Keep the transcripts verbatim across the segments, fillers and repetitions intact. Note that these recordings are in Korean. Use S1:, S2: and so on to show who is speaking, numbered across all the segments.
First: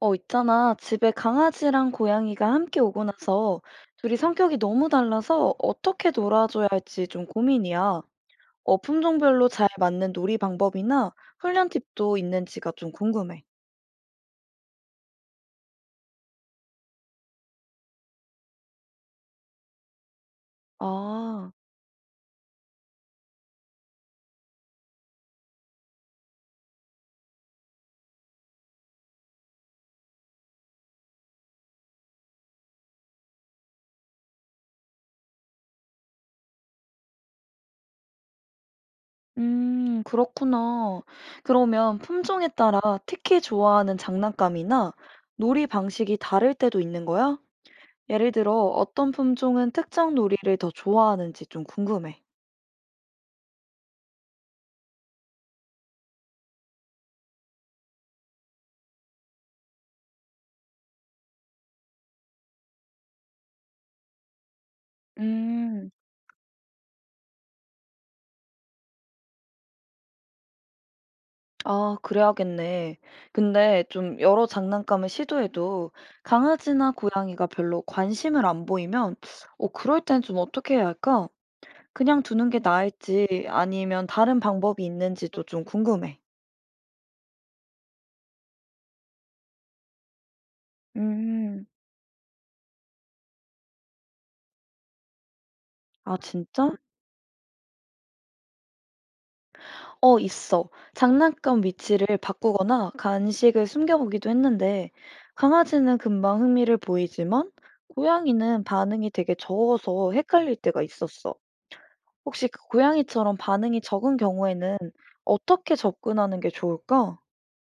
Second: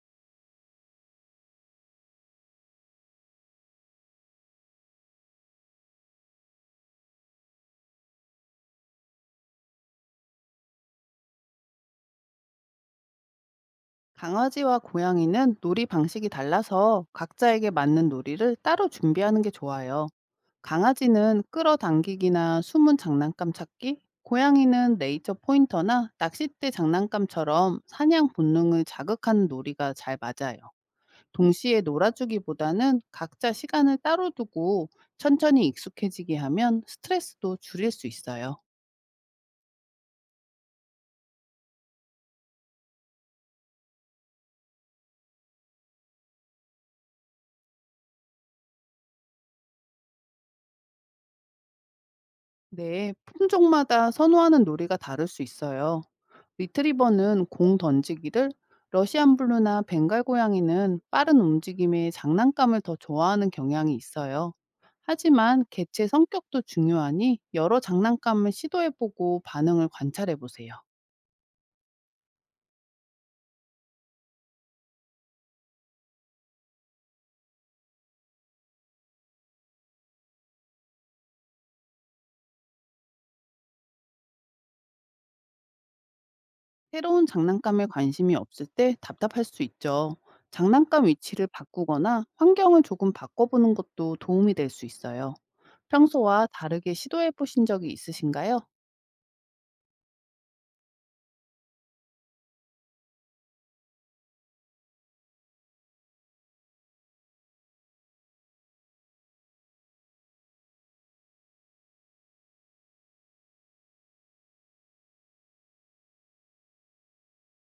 S1: 어, 있잖아. 집에 강아지랑 고양이가 함께 오고 나서 둘이 성격이 너무 달라서 어떻게 놀아줘야 할지 좀 고민이야. 어, 품종별로 잘 맞는 놀이 방법이나 훈련 팁도 있는지가 좀 궁금해.
S2: 강아지와 고양이는 놀이 방식이 달라서 각자에게 맞는 놀이를 따로 준비하는 게 좋아요. 강아지는
S1: 아,
S2: 끌어당기기나 숨은 장난감 찾기, 고양이는 네이처 포인터나 낚싯대 장난감처럼 사냥 본능을 자극하는 놀이가 잘 맞아요. 동시에 놀아주기보다는 각자 시간을 따로 두고 천천히 익숙해지게 하면 스트레스도 줄일 수 있어요.
S1: 음, 그렇구나. 그러면 품종에 따라 특히 좋아하는 장난감이나 놀이 방식이 다를 때도 있는 거야? 예를 들어 어떤 품종은 특정 놀이를 더 좋아하는지 좀 궁금해.
S2: 네, 품종마다 선호하는 놀이가 다를 수 있어요. 리트리버는 공 던지기를, 러시안 블루나 벵갈 고양이는 빠른 움직임에 장난감을 더 좋아하는 경향이 있어요. 하지만
S1: 음.
S2: 개체 성격도 중요하니 여러 장난감을 시도해보고 반응을 관찰해보세요.
S1: 아, 그래야겠네. 근데 좀 여러 장난감을 시도해도 강아지나 고양이가 별로 관심을 안 보이면, 어, 그럴 땐 좀 어떻게 해야 할까? 그냥 두는 게 나을지 아니면 다른 방법이 있는지도 좀 궁금해.
S2: 새로운 장난감에 관심이 없을 때 답답할 수 있죠. 장난감 위치를
S1: 음,
S2: 바꾸거나 환경을 조금 바꿔보는 것도 도움이 될 수 있어요.
S1: 아,
S2: 평소와
S1: 진짜?
S2: 다르게 시도해보신 적이 있으신가요?
S1: 어, 있어. 장난감 위치를 바꾸거나 간식을 숨겨보기도 했는데, 강아지는 금방 흥미를 보이지만, 고양이는 반응이 되게 적어서 헷갈릴 때가 있었어. 혹시 그 고양이처럼 반응이 적은 경우에는 어떻게 접근하는 게 좋을까?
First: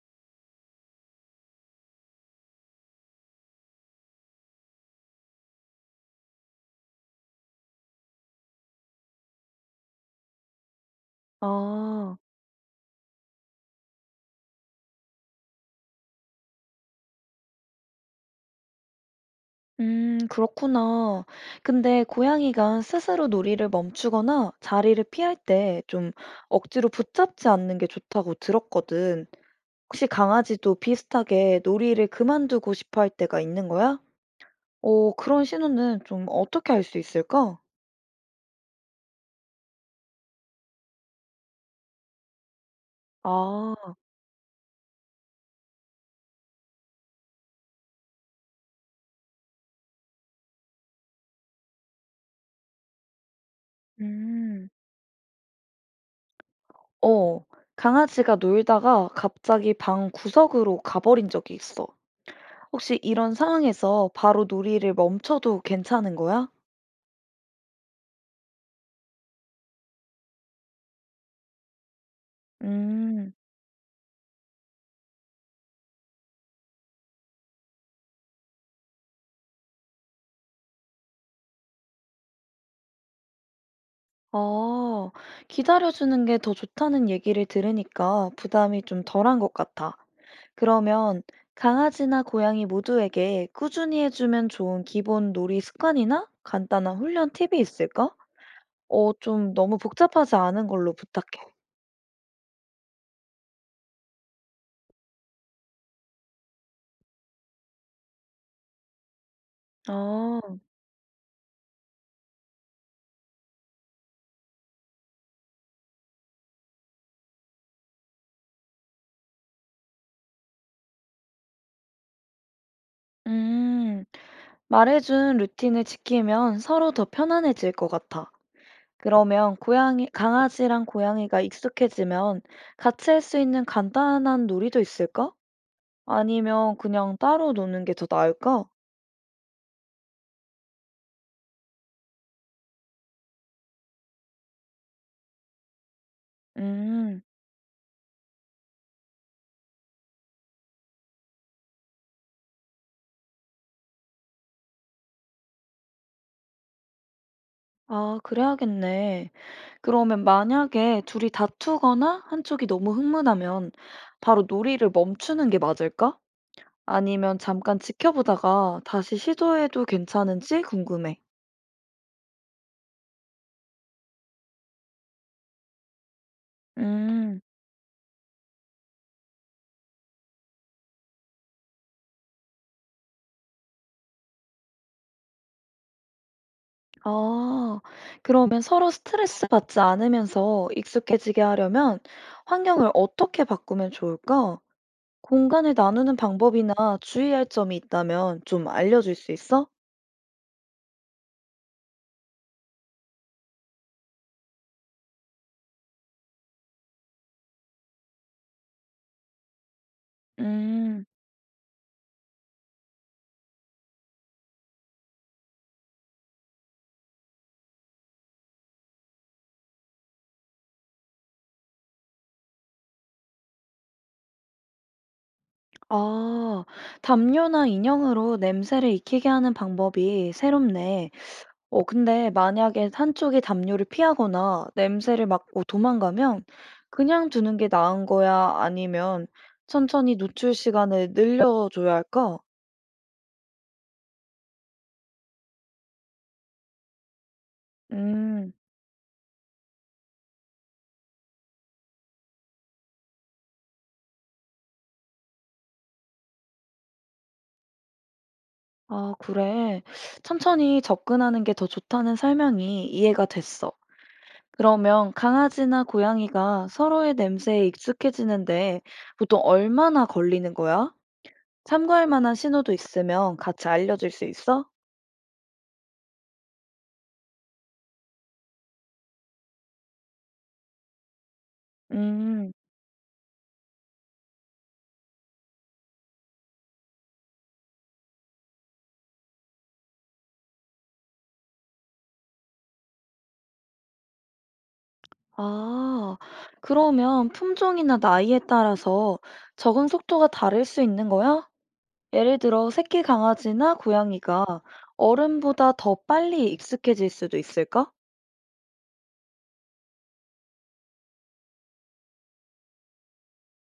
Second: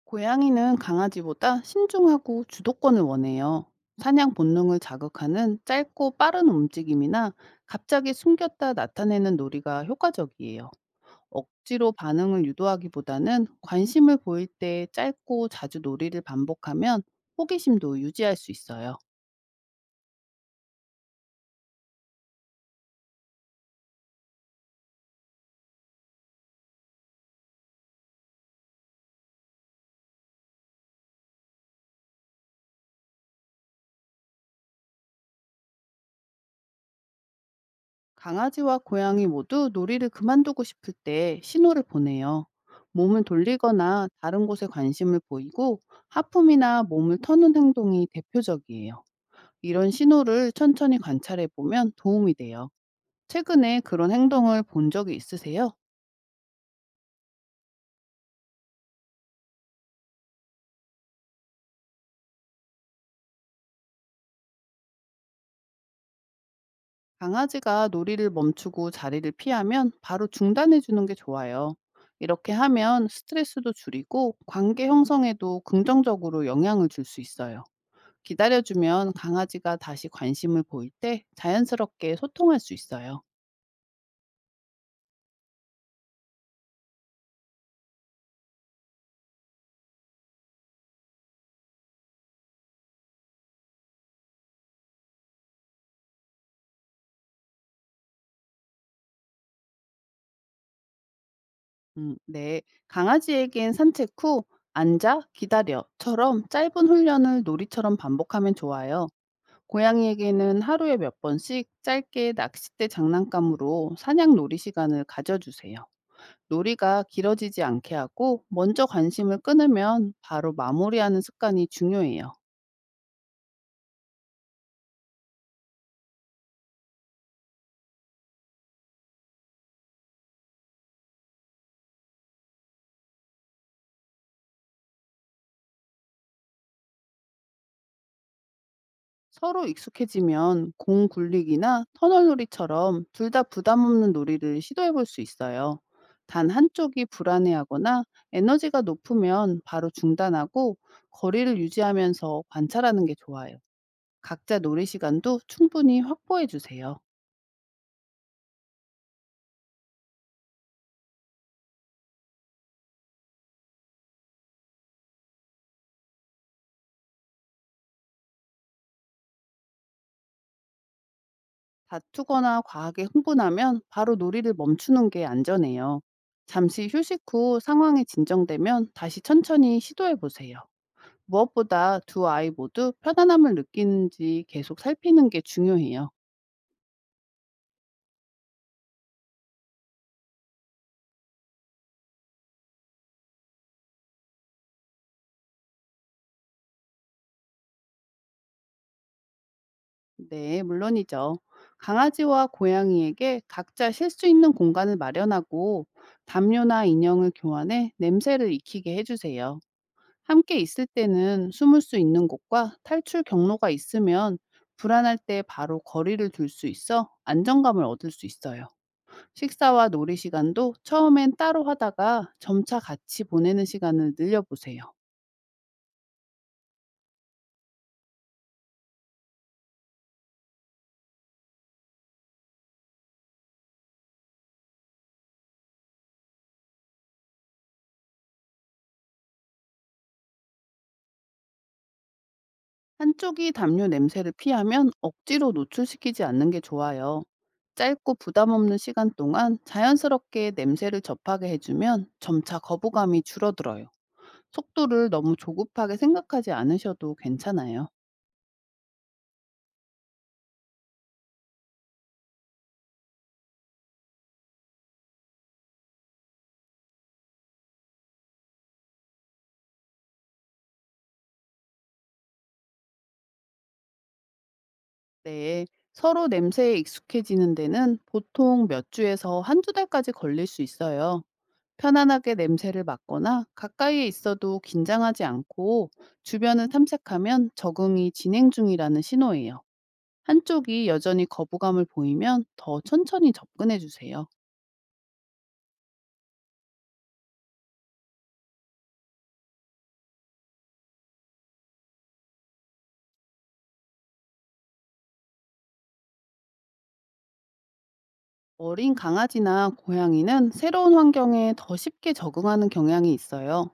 S2: 고양이는 강아지보다 신중하고 주도권을 원해요. 사냥 본능을 자극하는 짧고 빠른 움직임이나 갑자기 숨겼다 나타내는 놀이가 효과적이에요. 억지로
S1: 아,
S2: 반응을 유도하기보다는 관심을 보일 때 짧고 자주 놀이를 반복하면 호기심도 유지할 수 있어요.
S1: 음, 그렇구나. 근데 고양이가 스스로 놀이를 멈추거나 자리를 피할 때 좀 억지로 붙잡지 않는 게 좋다고 들었거든. 혹시 강아지도 비슷하게 놀이를 그만두고 싶어 할 때가 있는 거야? 오, 그런 신호는 좀 어떻게 알 수 있을까?
S2: 강아지와 고양이 모두 놀이를 그만두고 싶을 때 신호를 보내요. 몸을
S1: 아,
S2: 돌리거나 다른 곳에 관심을 보이고 하품이나 몸을 터는 행동이 대표적이에요. 이런 신호를 천천히 관찰해 보면 도움이 돼요. 최근에 그런 행동을
S1: 음.
S2: 본 적이 있으세요?
S1: 어. 강아지가 놀다가 갑자기 방 구석으로 가버린 적이 있어. 혹시 이런 상황에서 바로 놀이를 멈춰도 괜찮은 거야?
S2: 강아지가 놀이를 멈추고 자리를 피하면 바로 중단해 주는 게 좋아요. 이렇게 하면
S1: 음.
S2: 스트레스도 줄이고 관계 형성에도 긍정적으로 영향을 줄 수 있어요. 기다려주면 강아지가 다시 관심을 보일 때 자연스럽게 소통할 수 있어요.
S1: 아, 기다려주는 게 더 좋다는 얘기를 들으니까 부담이 좀 덜한 것 같아. 그러면 강아지나 고양이 모두에게 꾸준히 해주면 좋은 기본 놀이 습관이나 간단한 훈련 팁이 있을까? 어, 좀 너무 복잡하지 않은 걸로 부탁해.
S2: 음, 네. 강아지에겐 산책 후 앉아, 기다려처럼 짧은 훈련을 놀이처럼 반복하면 좋아요.
S1: 아,
S2: 고양이에게는 하루에 몇 번씩 짧게 낚싯대 장난감으로 사냥 놀이 시간을 가져주세요. 놀이가 길어지지 않게 하고 먼저 관심을 끊으면 바로 마무리하는 습관이 중요해요.
S1: 음. 말해준 루틴을 지키면 서로 더 편안해질 것 같아. 그러면 고양이, 강아지랑 고양이가 익숙해지면 같이 할 수 있는 간단한 놀이도 있을까? 아니면 그냥 따로 노는 게 더 나을까?
S2: 서로 익숙해지면 공 굴리기나 터널 놀이처럼 둘 다 부담 없는 놀이를 시도해 볼 수 있어요. 단 한쪽이
S1: 음,
S2: 불안해하거나 에너지가 높으면 바로 중단하고 거리를 유지하면서 관찰하는 게 좋아요. 각자 놀이 시간도 충분히 확보해 주세요.
S1: 아, 그래야겠네. 그러면 만약에 둘이 다투거나 한쪽이 너무 흥분하면 바로 놀이를 멈추는 게 맞을까? 아니면 잠깐 지켜보다가 다시 시도해도 괜찮은지 궁금해.
S2: 다투거나 과하게 흥분하면 바로 놀이를 멈추는 게 안전해요. 잠시 휴식
S1: 음.
S2: 후 상황이 진정되면 다시 천천히 시도해 보세요. 무엇보다 두 아이 모두 편안함을 느끼는지 계속 살피는 게 중요해요.
S1: 아, 그러면 서로 스트레스 받지 않으면서 익숙해지게 하려면 환경을 어떻게 바꾸면 좋을까? 공간을 나누는 방법이나 주의할 점이 있다면 좀 알려줄 수 있어?
S2: 네, 물론이죠. 강아지와 고양이에게 각자 쉴 수 있는 공간을 마련하고 담요나 인형을 교환해 냄새를 익히게 해주세요. 함께 있을
S1: 음,
S2: 때는 숨을 수 있는 곳과 탈출 경로가 있으면 불안할 때 바로 거리를 둘 수 있어 안정감을 얻을 수 있어요. 식사와 놀이 시간도 처음엔 따로 하다가 점차 같이 보내는 시간을 늘려보세요.
S1: 아, 담요나 인형으로 냄새를 익히게 하는 방법이 새롭네. 어, 근데 만약에 한쪽이 담요를 피하거나 냄새를 맡고 도망가면 그냥 두는 게 나은 거야? 아니면 천천히 노출 시간을 늘려줘야 할까?
S2: 한쪽이 담요 냄새를 피하면 억지로 노출시키지 않는 게 좋아요. 짧고 부담
S1: 음,
S2: 없는 시간 동안 자연스럽게 냄새를 접하게 해주면 점차 거부감이 줄어들어요. 속도를 너무 조급하게 생각하지 않으셔도 괜찮아요.
S1: 아, 그래. 천천히 접근하는 게 더 좋다는 설명이 이해가 됐어. 그러면 강아지나 고양이가 서로의 냄새에 익숙해지는데 보통 얼마나 걸리는 거야? 참고할 만한 신호도 있으면 같이 알려줄 수 있어?
S2: 네, 서로 냄새에 익숙해지는 데는 보통 몇 주에서 한두 달까지 걸릴 수 있어요. 편안하게
S1: 음,
S2: 냄새를 맡거나 가까이에 있어도 긴장하지 않고 주변을 탐색하면 적응이 진행 중이라는 신호예요. 한쪽이 여전히 거부감을 보이면 더 천천히 접근해 주세요.
S1: 아, 그러면 품종이나 나이에 따라서 적응 속도가 다를 수 있는 거야? 예를 들어, 새끼 강아지나 고양이가 어른보다 더 빨리 익숙해질 수도 있을까?
S2: 어린 강아지나 고양이는 새로운 환경에 더 쉽게 적응하는 경향이 있어요.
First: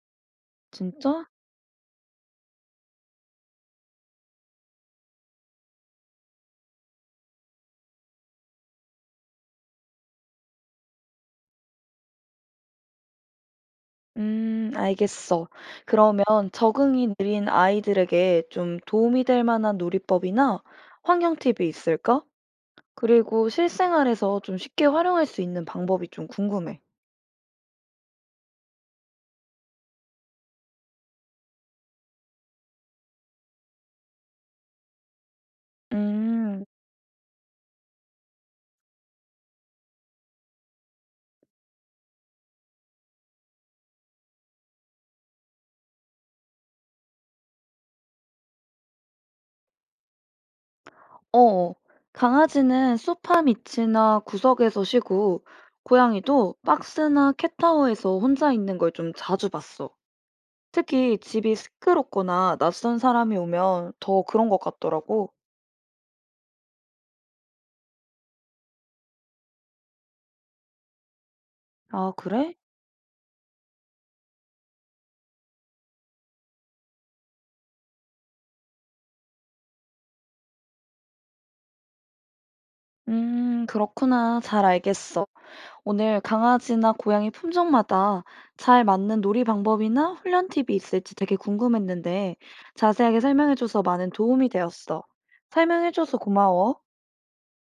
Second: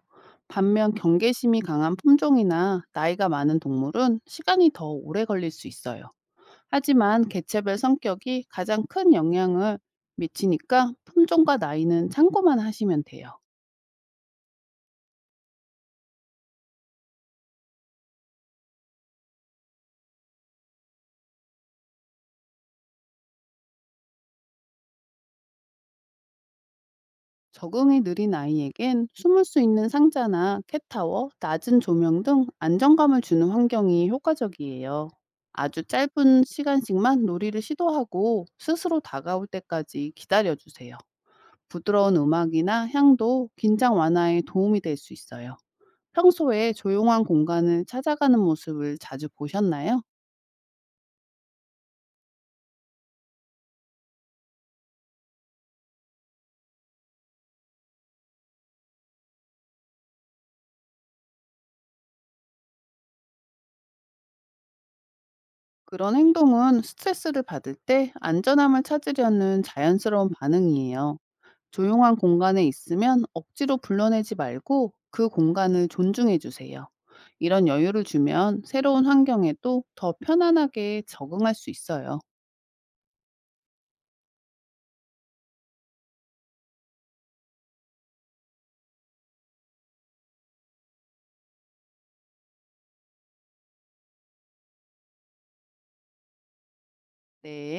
S2: 반면
S1: 진짜?
S2: 경계심이 강한 품종이나 나이가 많은 동물은 시간이 더 오래 걸릴 수 있어요. 하지만 개체별 성격이 가장 큰 영향을 미치니까 품종과 나이는 참고만 하시면 돼요.
S1: 음, 알겠어. 그러면 적응이 느린 아이들에게 좀 도움이 될 만한 놀이법이나 환경 팁이 있을까? 그리고 실생활에서 좀 쉽게 활용할 수 있는 방법이 좀 궁금해.
S2: 적응이 느린 아이에겐 숨을 수 있는 상자나 캣타워, 낮은 조명 등 안정감을 주는 환경이 효과적이에요. 아주 짧은
S1: 음,
S2: 시간씩만 놀이를 시도하고 스스로 다가올 때까지 기다려주세요. 부드러운 음악이나 향도 긴장 완화에 도움이 될 수 있어요. 평소에 조용한 공간을 찾아가는 모습을 자주 보셨나요?
S1: 어. 강아지는 소파 밑이나 구석에서 쉬고, 고양이도 박스나 캣타워에서 혼자 있는 걸 좀 자주 봤어. 특히 집이 시끄럽거나 낯선 사람이 오면 더 그런 것 같더라고.
S2: 그런 행동은 스트레스를 받을 때 안전함을 찾으려는 자연스러운 반응이에요.
S1: 아,
S2: 조용한
S1: 그래?
S2: 공간에 있으면 억지로 불러내지 말고 그 공간을 존중해 주세요. 이런 여유를 주면 새로운 환경에도 더 편안하게 적응할 수 있어요.
S1: 음, 그렇구나. 잘 알겠어. 오늘 강아지나 고양이 품종마다 잘 맞는 놀이 방법이나 훈련 팁이 있을지 되게 궁금했는데 자세하게 설명해줘서 많은 도움이 되었어. 설명해줘서 고마워.
S2: 네.